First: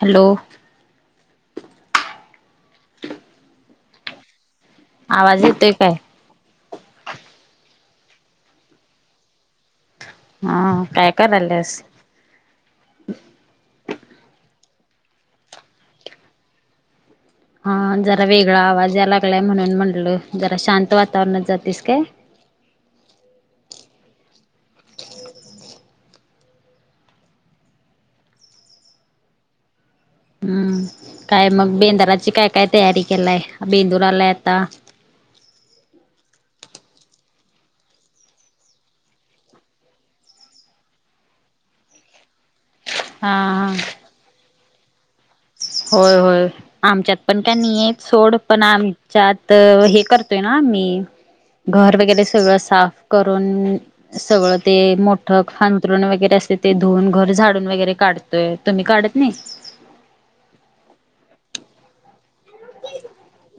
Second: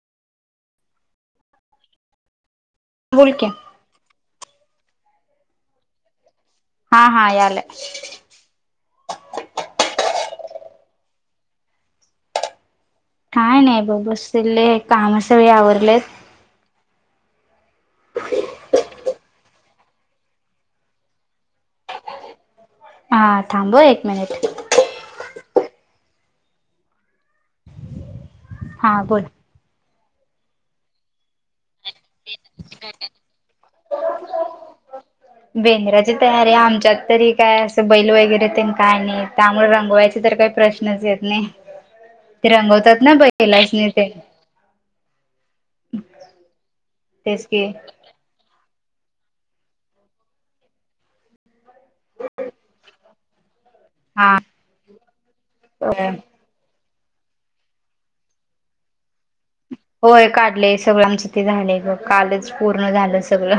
Hello. बोल की. आवाज येतोय काय? हा हा यालाय. हा काय करालायेस. काय नाही ब बसलेले काम सगळी आवरलेत. हा जरा वेगळा आवाज या लागलाय म्हणून म्हटलं जरा शांत वातावरणात जातेस काय. हा थांब एक मिनिट. [inaudible] हा बोल. हम्म काय मग बेंदाराची काय काय तयारी केलाय बेंदूर आलाय आता. बेंद्राची तयारी आमच्यात तरी काय असं बैल वगैरे तेन काय नाही. त्यामुळे रंगवायचे तर काही प्रश्नच येत नाही ते रंगवतात ना हा हा बैलासनी ते. होय होय आमच्यात पण तेच का की नी येत. सोड पण आमच्यात हे करतोय ना आम्ही घर वगैरे सगळं साफ करून हा सगळं ते मोठं हांतरून वगैरे अस ते धुऊन घर झाडून वगैरे काढतोय तुम्ही काढत नाही. होय काढलय सगळं आमच ते झालेय बग कालच पूर्ण झालं सगळ.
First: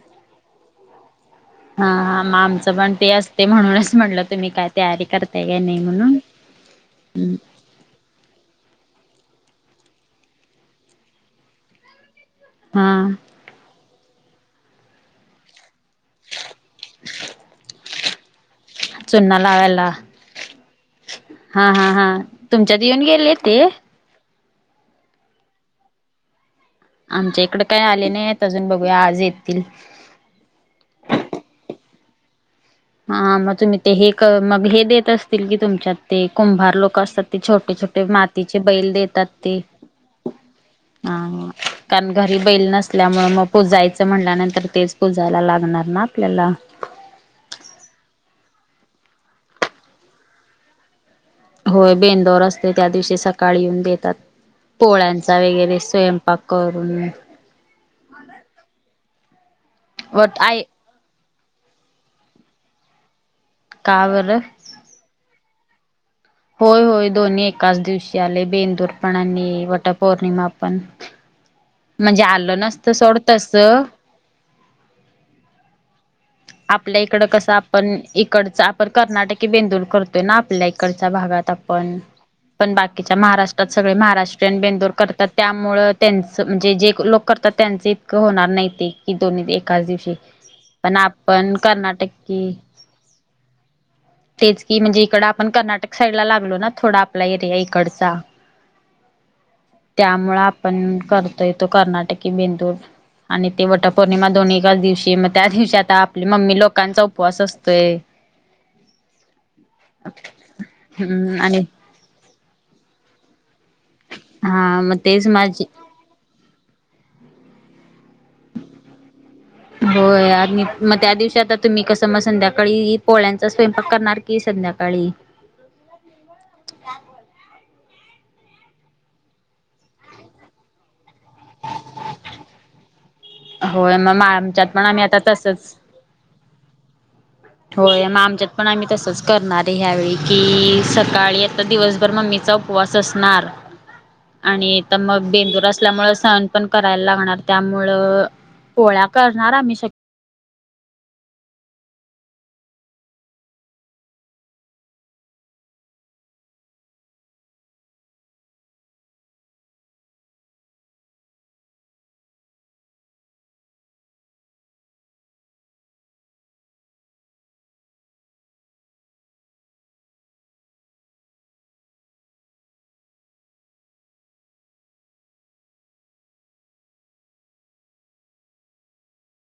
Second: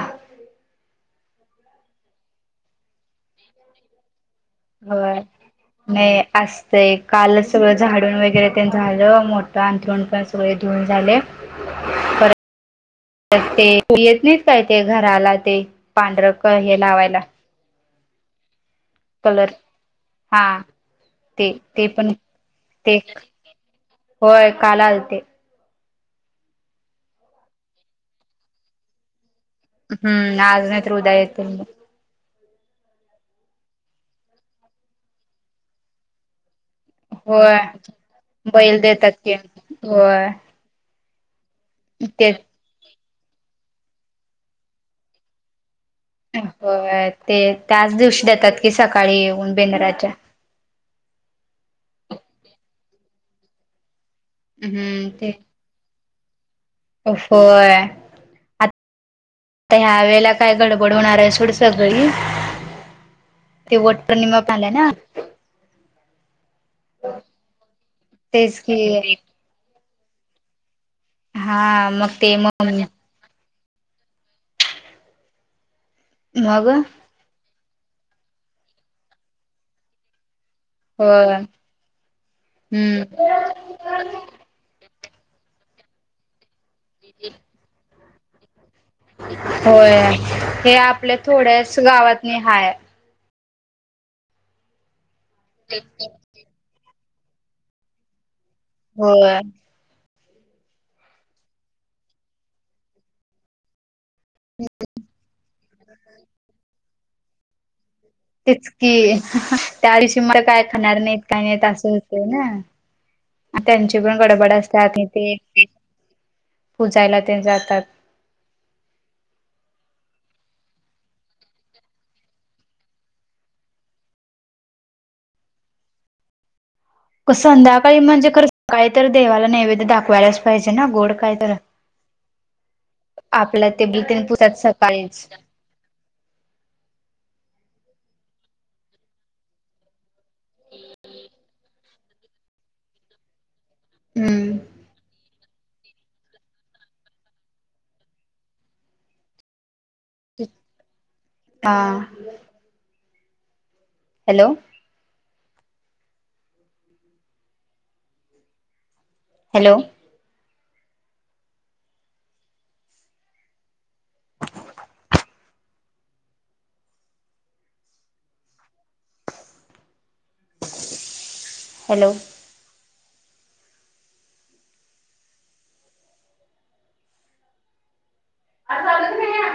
हा हा आमचं पण ते असते म्हणूनच म्हटलं तुम्ही काय तयारी होय करताय काय म्हणून नाही असतय कालच सगळ झाडून वगैरे ते झालं मोठं अंथरुण पण सगळे धुऊून झाले [unintelligible] पर हा. ते तु येत नाहीस काय ते घराला, ते पांढर क हे लावायला. चुन्ना कलर लावायला हा. ते हा ते हा पण हा तुमच्यात ते येऊन गेले ते होय, काल आलते. आमच्या इकडे काय आले नाहीयेत अजून, बघूया आज येतील. हुं. आज नाहीतर, उद्या येतील बग. हा मग तुम्ही ते हे मग हे देत असतील की, तुमच्यात ते कुंभार लोक कस ते होय छोटे छोटे मातीचे बैल देतात ते. हा हा. कारण ते घरी बैल नस ल्यामुळे, मग पूजायचं म्हटल्यानंतर, तेच पुजायला लागणार ना. आपल्याला होय ते त्याच दिवशी देतात की, सकाळी येऊन बेंद्राच्या होय बेंदोर असतोय् त्या दिवशी सकाळी येऊन देतात. हम्म पोळ्यांचा वगैरे स्वयं पाक करून. ह होय आता ह्या वेळेला वट काय आय गड बड होणार हाय सोड सगळी, ते का बरं? वटपौर्णिमा पन आलिया ना? होय होय दोन्ही एकाच दिवशी आले. तेच बेंदूर की पण आणि वटपौर्णिमा पण हा. मग म्हणजे ते आलं मग नसत सोड तस मग आपल्या इकड कसं? आपण इकडच आपण कर्नाटकी बेंदूर करतोय ना, आपल्या इकडे. इकडच्या होय भागात आपण पण, बाकीच्या हम्म महाराष्ट्रात सगळे महाराष्ट्र बेंदूर करतात, त्यामुळं त्यांच म्हणजे जे लोक करतात, त्यांच इतकं होणार नाही ते. कि दोन्ही बी एकाच होय दिवशी, हे पण आपल्या आपण थोड्याच गावातनी कर्नाटकी हाय तेच की म्हणजे इकड आपण कर्नाटक साईड ला लागलो ना थोडा आपला एरिया इकडचा. व्हय. त्यामुळे आपण करतोय तो कर्नाटकी बेंदूर आणि ते वट पौर्णिमा दोन् एकाच दिवशी, मग त्या दिवशी आता आपली मम्मी लोकांचा उपवास असतोय. तेच कि, त्या दिवशी म काय खाणार नाहीत हम्म काय नाही आणि असं. होय ना, त्यांची पण गडबड हा असत्या मग आणि तेच ते माझी पुजायला तेन जातात. होय आज मी, मग त्या दिवशी आता तुम्ही कसं मग संध्याकाळी पोळ्यांचा स्वयंपाक करणार की संध्याकाळी? संध्याकाळी म्हणजे खरं सकाळी तर देवाला नैवेद्य दाखवायलाच पाहिजे ना गोड काय तर आपला ते होय मग बिलतेन पुसात आमच्यात पण आम्ही आता सकाळीच तसच. होय म आमच्यात पण आम्ही तसंच. करणार ए ह्यावेळी कि, सकाळी आता दिवसभर मम्मीचा उपवास असणार हम्म आणि तर मग बेंदुर अस ल्यामुळ सण पण करायला लागणार, त्यामुळे पोळ्या करणार आम्ही शक्य हा. हॅलो. हॅलो. हॅलो. हा झाल का नाही? हा.